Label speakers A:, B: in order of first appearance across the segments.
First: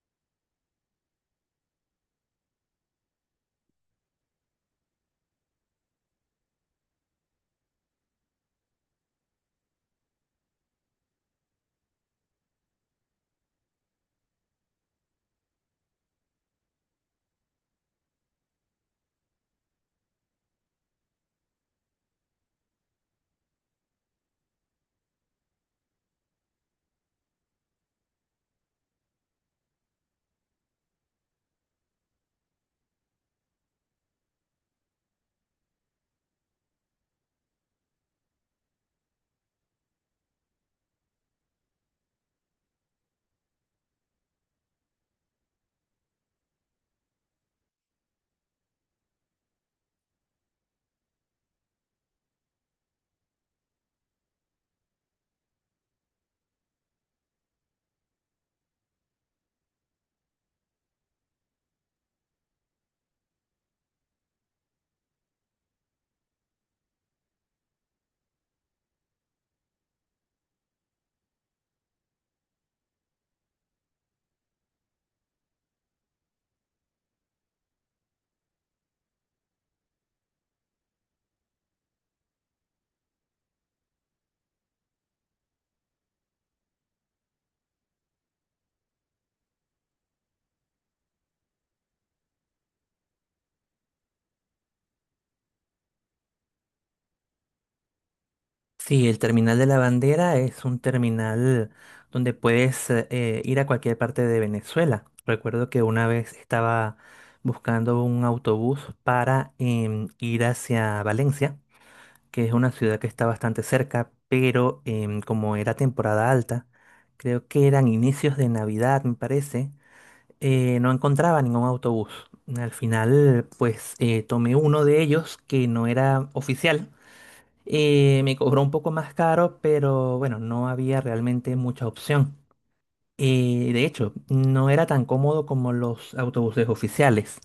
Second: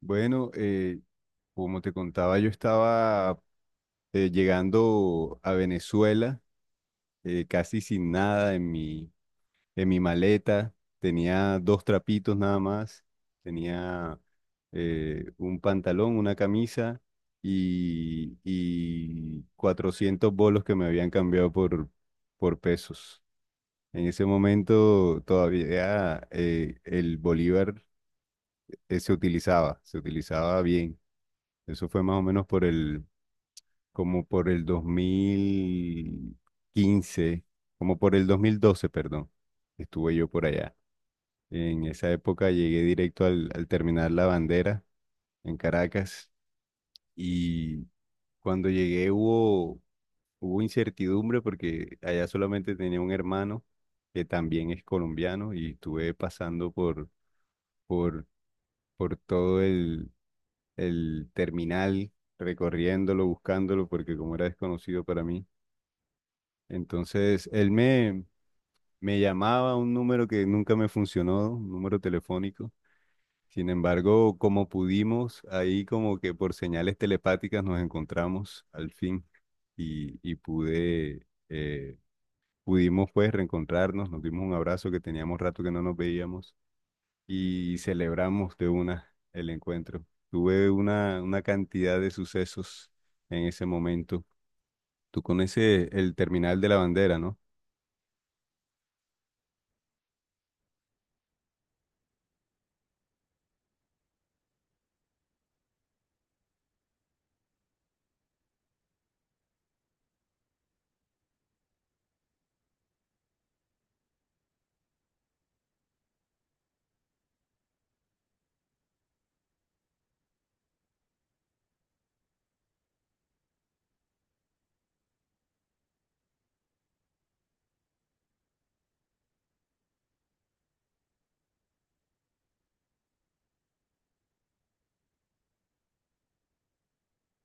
A: Bueno, como te contaba, yo estaba llegando a Venezuela, casi sin nada en mi maleta. Tenía dos trapitos nada más. Tenía un pantalón, una camisa y 400 bolos que me habían cambiado por pesos. En ese momento todavía el bolívar se utilizaba bien. Eso fue más o menos como por el 2015, como por el 2012, perdón. Estuve yo por allá. En esa época llegué directo al terminar La Bandera en Caracas y cuando llegué hubo incertidumbre, porque allá solamente tenía un hermano que también es colombiano y estuve pasando por, por todo el terminal, recorriéndolo, buscándolo, porque como era desconocido para mí. Entonces, él me llamaba a un número que nunca me funcionó, un número telefónico. Sin embargo, como pudimos, ahí como que por señales telepáticas nos encontramos al fin y pudimos pues reencontrarnos, nos dimos un abrazo que teníamos rato que no nos veíamos y celebramos de una el encuentro. Tuve una cantidad de sucesos en ese momento. Tú conoces el terminal de La Bandera, ¿no?
B: Sí, el terminal de la bandera es un terminal donde puedes ir a cualquier parte de Venezuela. Recuerdo que una vez estaba buscando un autobús para ir hacia Valencia, que es una ciudad que está bastante cerca, pero como era temporada alta, creo que eran inicios de Navidad, me parece, no encontraba ningún autobús. Al final, pues tomé uno de ellos que no era oficial me cobró un poco más caro, pero bueno, no había realmente mucha opción. De hecho, no era tan cómodo como los autobuses oficiales.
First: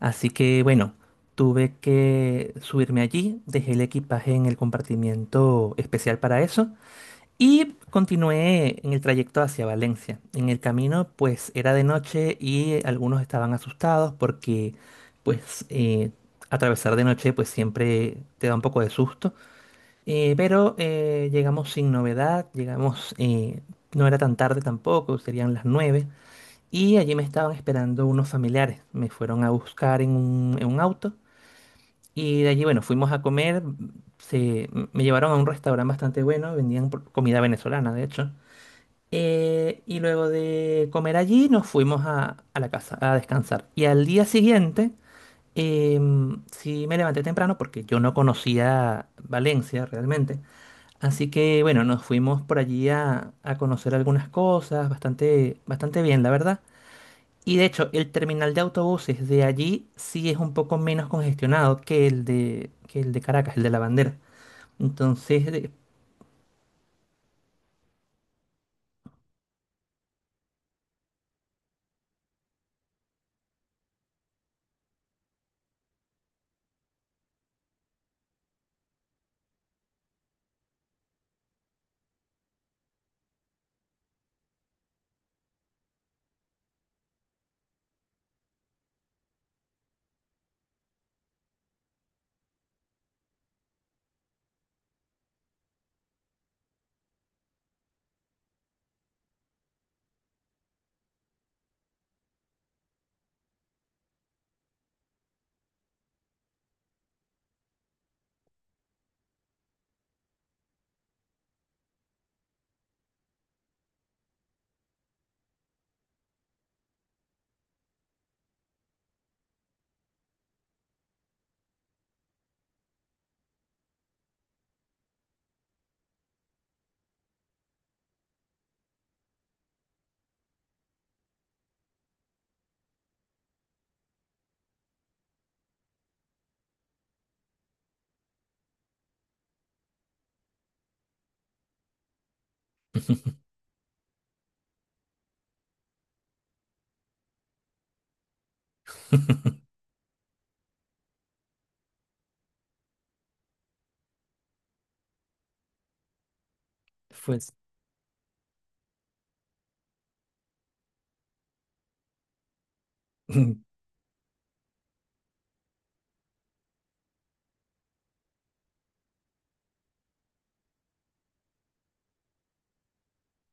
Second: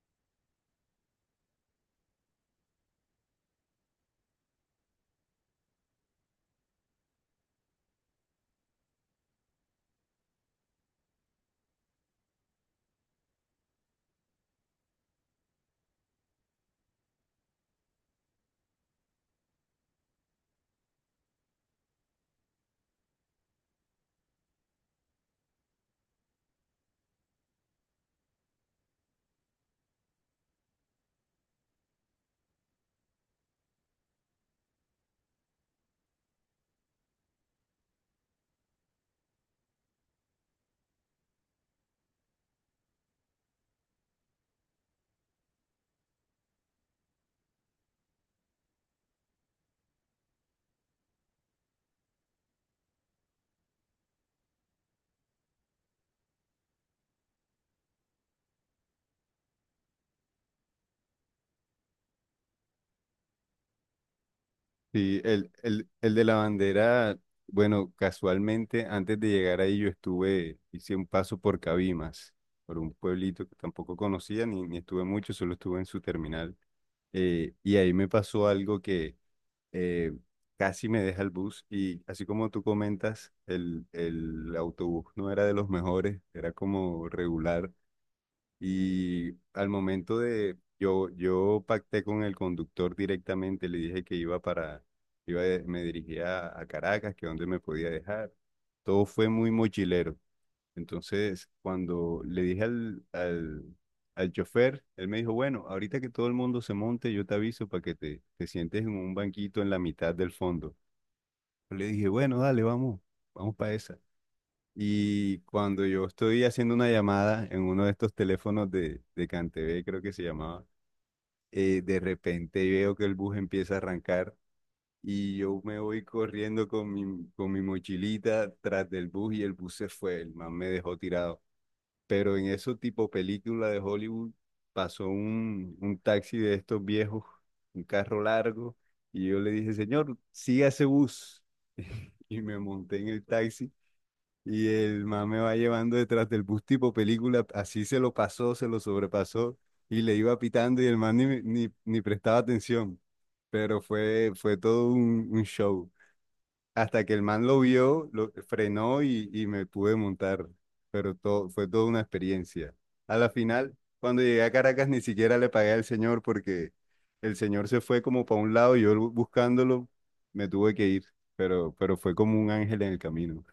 B: Así que bueno, tuve que subirme allí, dejé el equipaje en el compartimiento especial para eso y continué en el trayecto hacia Valencia. En el camino pues era de noche y algunos estaban asustados porque pues eh, atravesar de noche pues siempre te da un poco de susto. Pero llegamos sin novedad, llegamos, no era tan tarde tampoco, serían las 9 y allí me estaban esperando unos familiares, me fueron a buscar en un auto, y de allí, bueno, fuimos a comer, me llevaron a un restaurante bastante bueno, vendían comida venezolana, de hecho, y luego de comer allí nos fuimos a la casa a descansar, y al día siguiente... sí me levanté temprano porque yo no conocía Valencia realmente. Así que bueno, nos fuimos por allí a conocer algunas cosas, bastante bien, la verdad. Y de hecho, el terminal de autobuses de allí sí es un poco menos congestionado que que el de Caracas, el de La Bandera.
A: Sí,
B: Entonces,
A: el, el, el de La Bandera. Bueno, casualmente antes de llegar ahí hice un paso por Cabimas, por un pueblito que tampoco conocía ni estuve mucho, solo estuve en su terminal. Y ahí me pasó algo que, eh, casi me deja el bus. Y así como tú comentas, el autobús no era de los mejores, era como regular, y yo pacté con el conductor directamente, le dije que iba para, iba, de- me dirigía a Caracas, que donde me podía dejar. Todo fue muy mochilero. Entonces, cuando le dije al chofer, él me dijo, bueno, ahorita que todo el mundo se monte, yo te aviso para que te sientes en un banquito en la mitad del fondo. Yo le dije, bueno, dale, vamos, vamos para esa. Y cuando yo estoy haciendo una llamada en uno de estos teléfonos de CanTV, creo que se llamaba, de repente veo que el bus empieza a arrancar y yo me voy corriendo con mi mochilita tras del bus, y el bus se fue, el man me dejó tirado. Pero en eso, tipo película de Hollywood, pasó un taxi de estos viejos, un carro largo, y yo le dije, señor, siga ese bus. Y me monté en el taxi y el man me va llevando detrás del bus tipo película, así se lo pasó, se lo sobrepasó y le iba pitando, y el man ni prestaba atención, pero fue todo un show. Hasta que el
B: fue,
A: man lo vio, lo frenó y me pude montar. Pero fue toda una experiencia. A la final, cuando llegué a Caracas, ni siquiera le pagué al señor, porque el señor se fue como para un lado y yo buscándolo, me tuve que ir. Pero fue como un ángel en el camino,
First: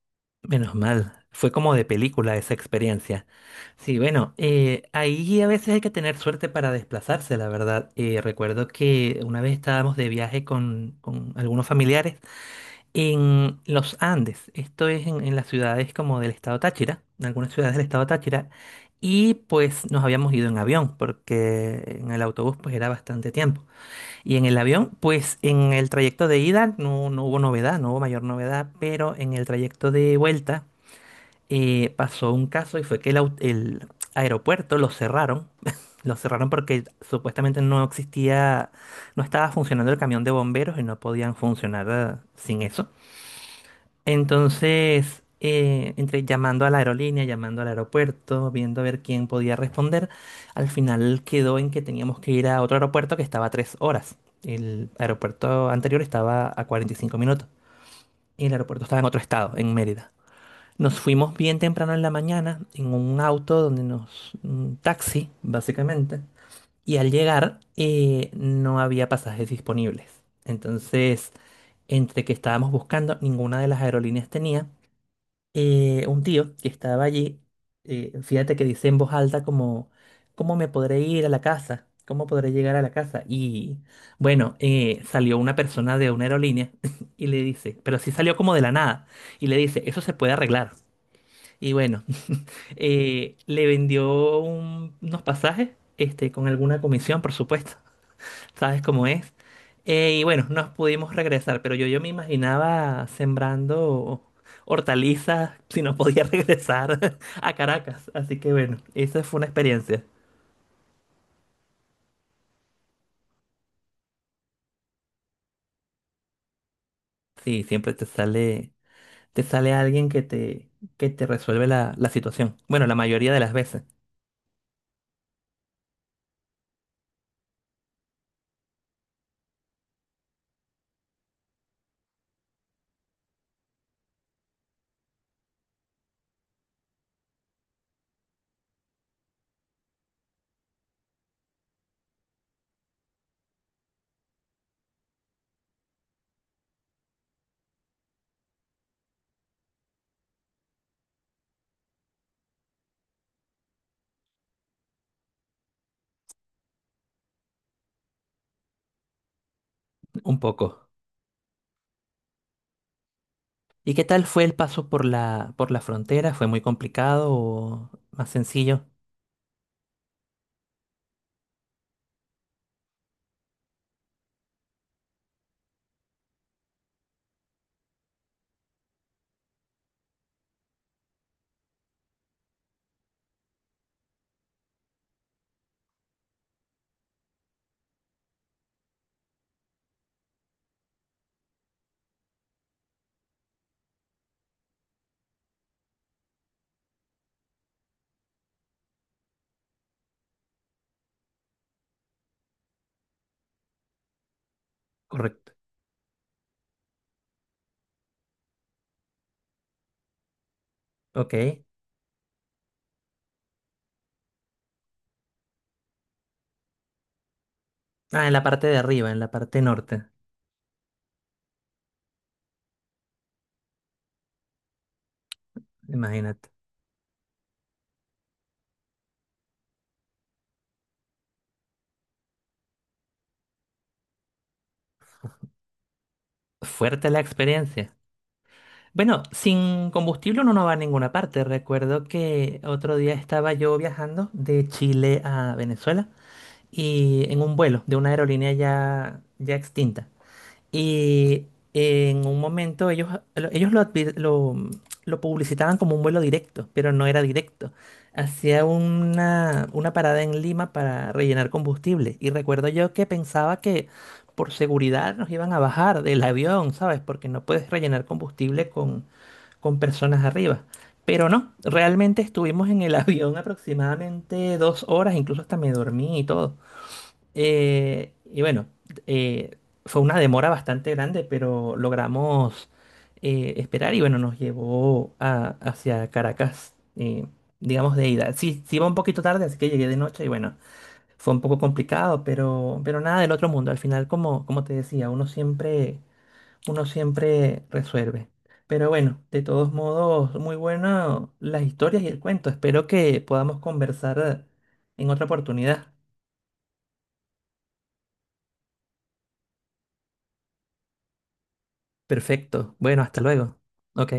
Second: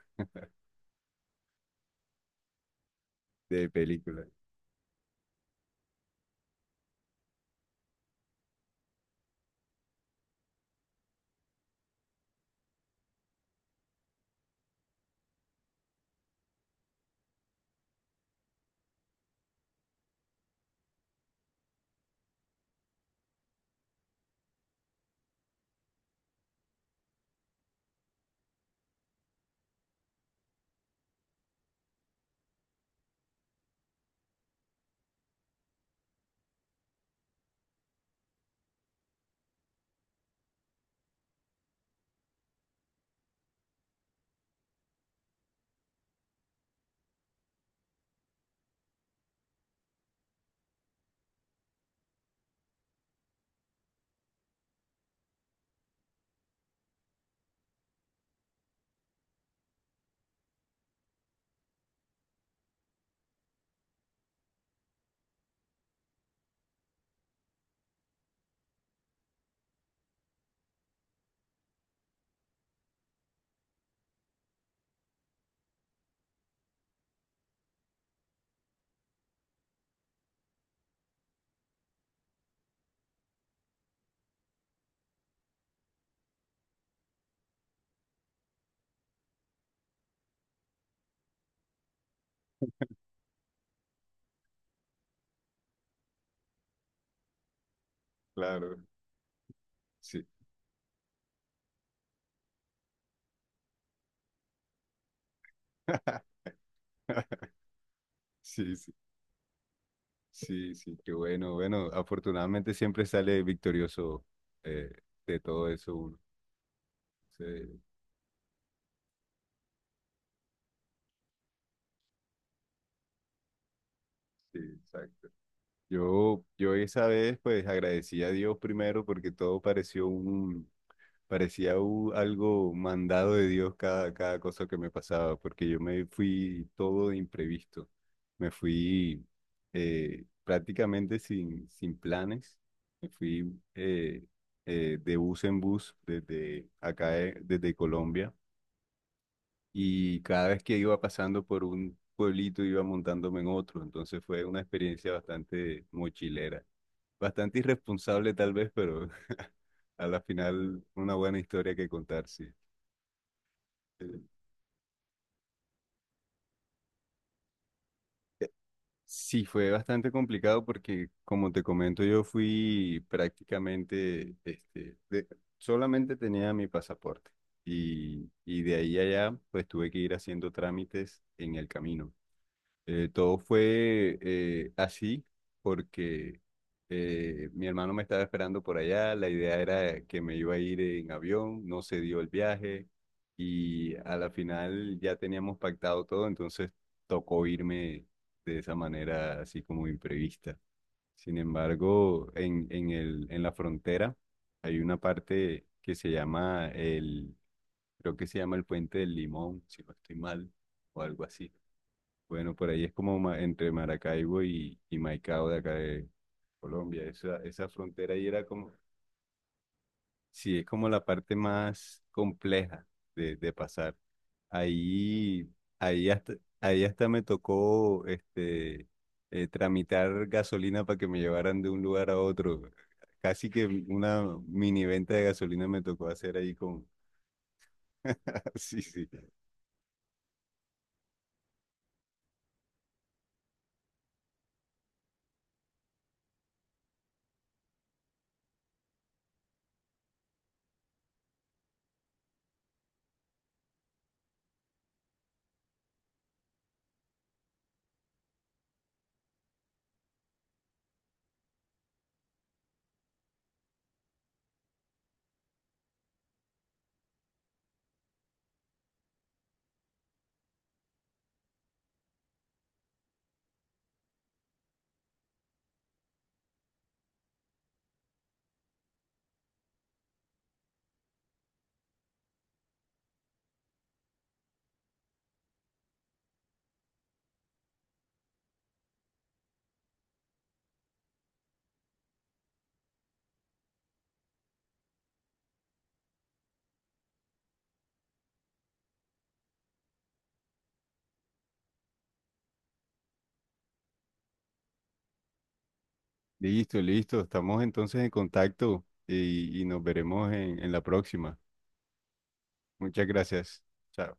B: menos mal, fue como de película esa experiencia.
A: de
B: Sí,
A: película.
B: bueno, ahí a veces hay que tener suerte para desplazarse, la verdad. Recuerdo que una vez estábamos de viaje con algunos familiares. En los Andes, esto es en las ciudades como del estado Táchira, en algunas ciudades del estado Táchira, y pues nos habíamos ido en avión, porque en el autobús pues era bastante tiempo. Y en el avión, pues en el trayecto de ida no hubo novedad, no hubo mayor novedad, pero en el trayecto de vuelta pasó un caso y fue que el aeropuerto lo cerraron, lo cerraron porque supuestamente no existía, no estaba funcionando el camión de bomberos y no podían funcionar sin eso. Entonces, entre llamando a la aerolínea, llamando al aeropuerto, viendo a ver quién podía responder, al final quedó en que teníamos que ir a otro aeropuerto que estaba a 3 horas. El aeropuerto anterior estaba a 45 minutos y el aeropuerto estaba en otro estado, en Mérida. Nos fuimos bien temprano en la mañana en un auto donde nos... un taxi, básicamente. Y al llegar no había pasajes disponibles. Entonces, entre que estábamos buscando, ninguna de las aerolíneas tenía un tío que estaba allí, fíjate que dice en voz alta como, ¿cómo me podré ir a la casa? ¿Cómo podré llegar a la casa? Y bueno, salió una persona de una aerolínea y le dice, pero sí salió como de la nada, y le dice, eso se puede arreglar. Y bueno, le vendió unos pasajes, este, con alguna comisión, por supuesto.
A: Claro,
B: ¿Sabes cómo es? Y
A: sí.
B: bueno, nos pudimos regresar, pero yo me imaginaba sembrando hortalizas si no podía regresar a Caracas. Así que
A: Sí,
B: bueno,
A: sí,
B: esa fue una experiencia.
A: sí, sí, qué bueno. Bueno, afortunadamente siempre sale victorioso, eh, de todo eso, uno.
B: Sí,
A: Sí,
B: siempre te sale alguien que te resuelve la, la situación. Bueno, la mayoría de las veces,
A: sí, exacto. Yo esa vez pues agradecí a Dios primero, porque todo parecía algo mandado de Dios, cada cosa que me pasaba, porque yo me fui todo de imprevisto. Me fui, prácticamente sin planes. Me fui, de bus en bus desde acá, desde Colombia. Y cada vez que iba pasando por un pueblito, iba montándome en otro. Entonces fue una experiencia bastante mochilera. Bastante irresponsable tal vez, pero a la
B: un
A: final,
B: poco.
A: una buena historia que contar, sí.
B: ¿Y qué
A: Eh,
B: tal fue el paso por por la frontera? ¿Fue muy complicado o más sencillo?
A: Sí, fue bastante complicado, porque, como te comento, yo fui prácticamente, solamente tenía mi pasaporte, y de ahí a allá, pues tuve que ir haciendo trámites en el camino. Todo fue, así, porque mi hermano me estaba esperando por allá, la idea era que me iba a ir en avión, no se dio el viaje y a la final ya teníamos pactado todo, entonces tocó irme de esa manera, así como imprevista. Sin embargo, en, en la frontera hay una
B: Correcto.
A: parte que creo que se llama el Puente del Limón, si no estoy mal, o algo así.
B: Ok.
A: Bueno, por ahí es como entre Maracaibo y Maicao, de acá de Colombia. Esa frontera
B: Ah,
A: ahí
B: en la
A: era
B: parte
A: como,
B: de arriba, en la parte norte,
A: sí, es como la parte más compleja de pasar. Ahí, ahí hasta,
B: imagínate.
A: ahí hasta me tocó, tramitar gasolina para que me llevaran de un lugar a otro. Casi que una mini venta de gasolina me tocó hacer ahí con.
B: Fuerte la experiencia.
A: Sí, sí.
B: Bueno, sin combustible uno no va a ninguna parte. Recuerdo que otro día estaba yo viajando de Chile a Venezuela y en un vuelo de una aerolínea ya extinta. Y en un momento ellos lo, advi- lo publicitaban como un vuelo directo, pero no era directo. Hacía una parada en Lima para rellenar combustible. Y recuerdo yo que pensaba que por seguridad nos iban a bajar del avión, ¿sabes? Porque no puedes rellenar combustible con personas arriba. Pero no, realmente estuvimos en el avión aproximadamente 2 horas, incluso hasta me dormí y todo. Eh, y bueno, eh, Fue una demora bastante grande, pero logramos esperar y bueno, nos llevó hacia Caracas, digamos de ida. Sí, sí iba un poquito tarde, así que llegué de noche y bueno, fue un poco complicado, pero nada del otro mundo. Al final, como te decía, uno siempre resuelve. Pero bueno, de todos modos, muy bueno las historias y el cuento. Espero que podamos conversar en otra oportunidad.
A: Listo, listo. Estamos entonces en contacto y nos veremos en la próxima.
B: Perfecto. Bueno,
A: Muchas
B: hasta luego.
A: gracias.
B: Ok.
A: Chao.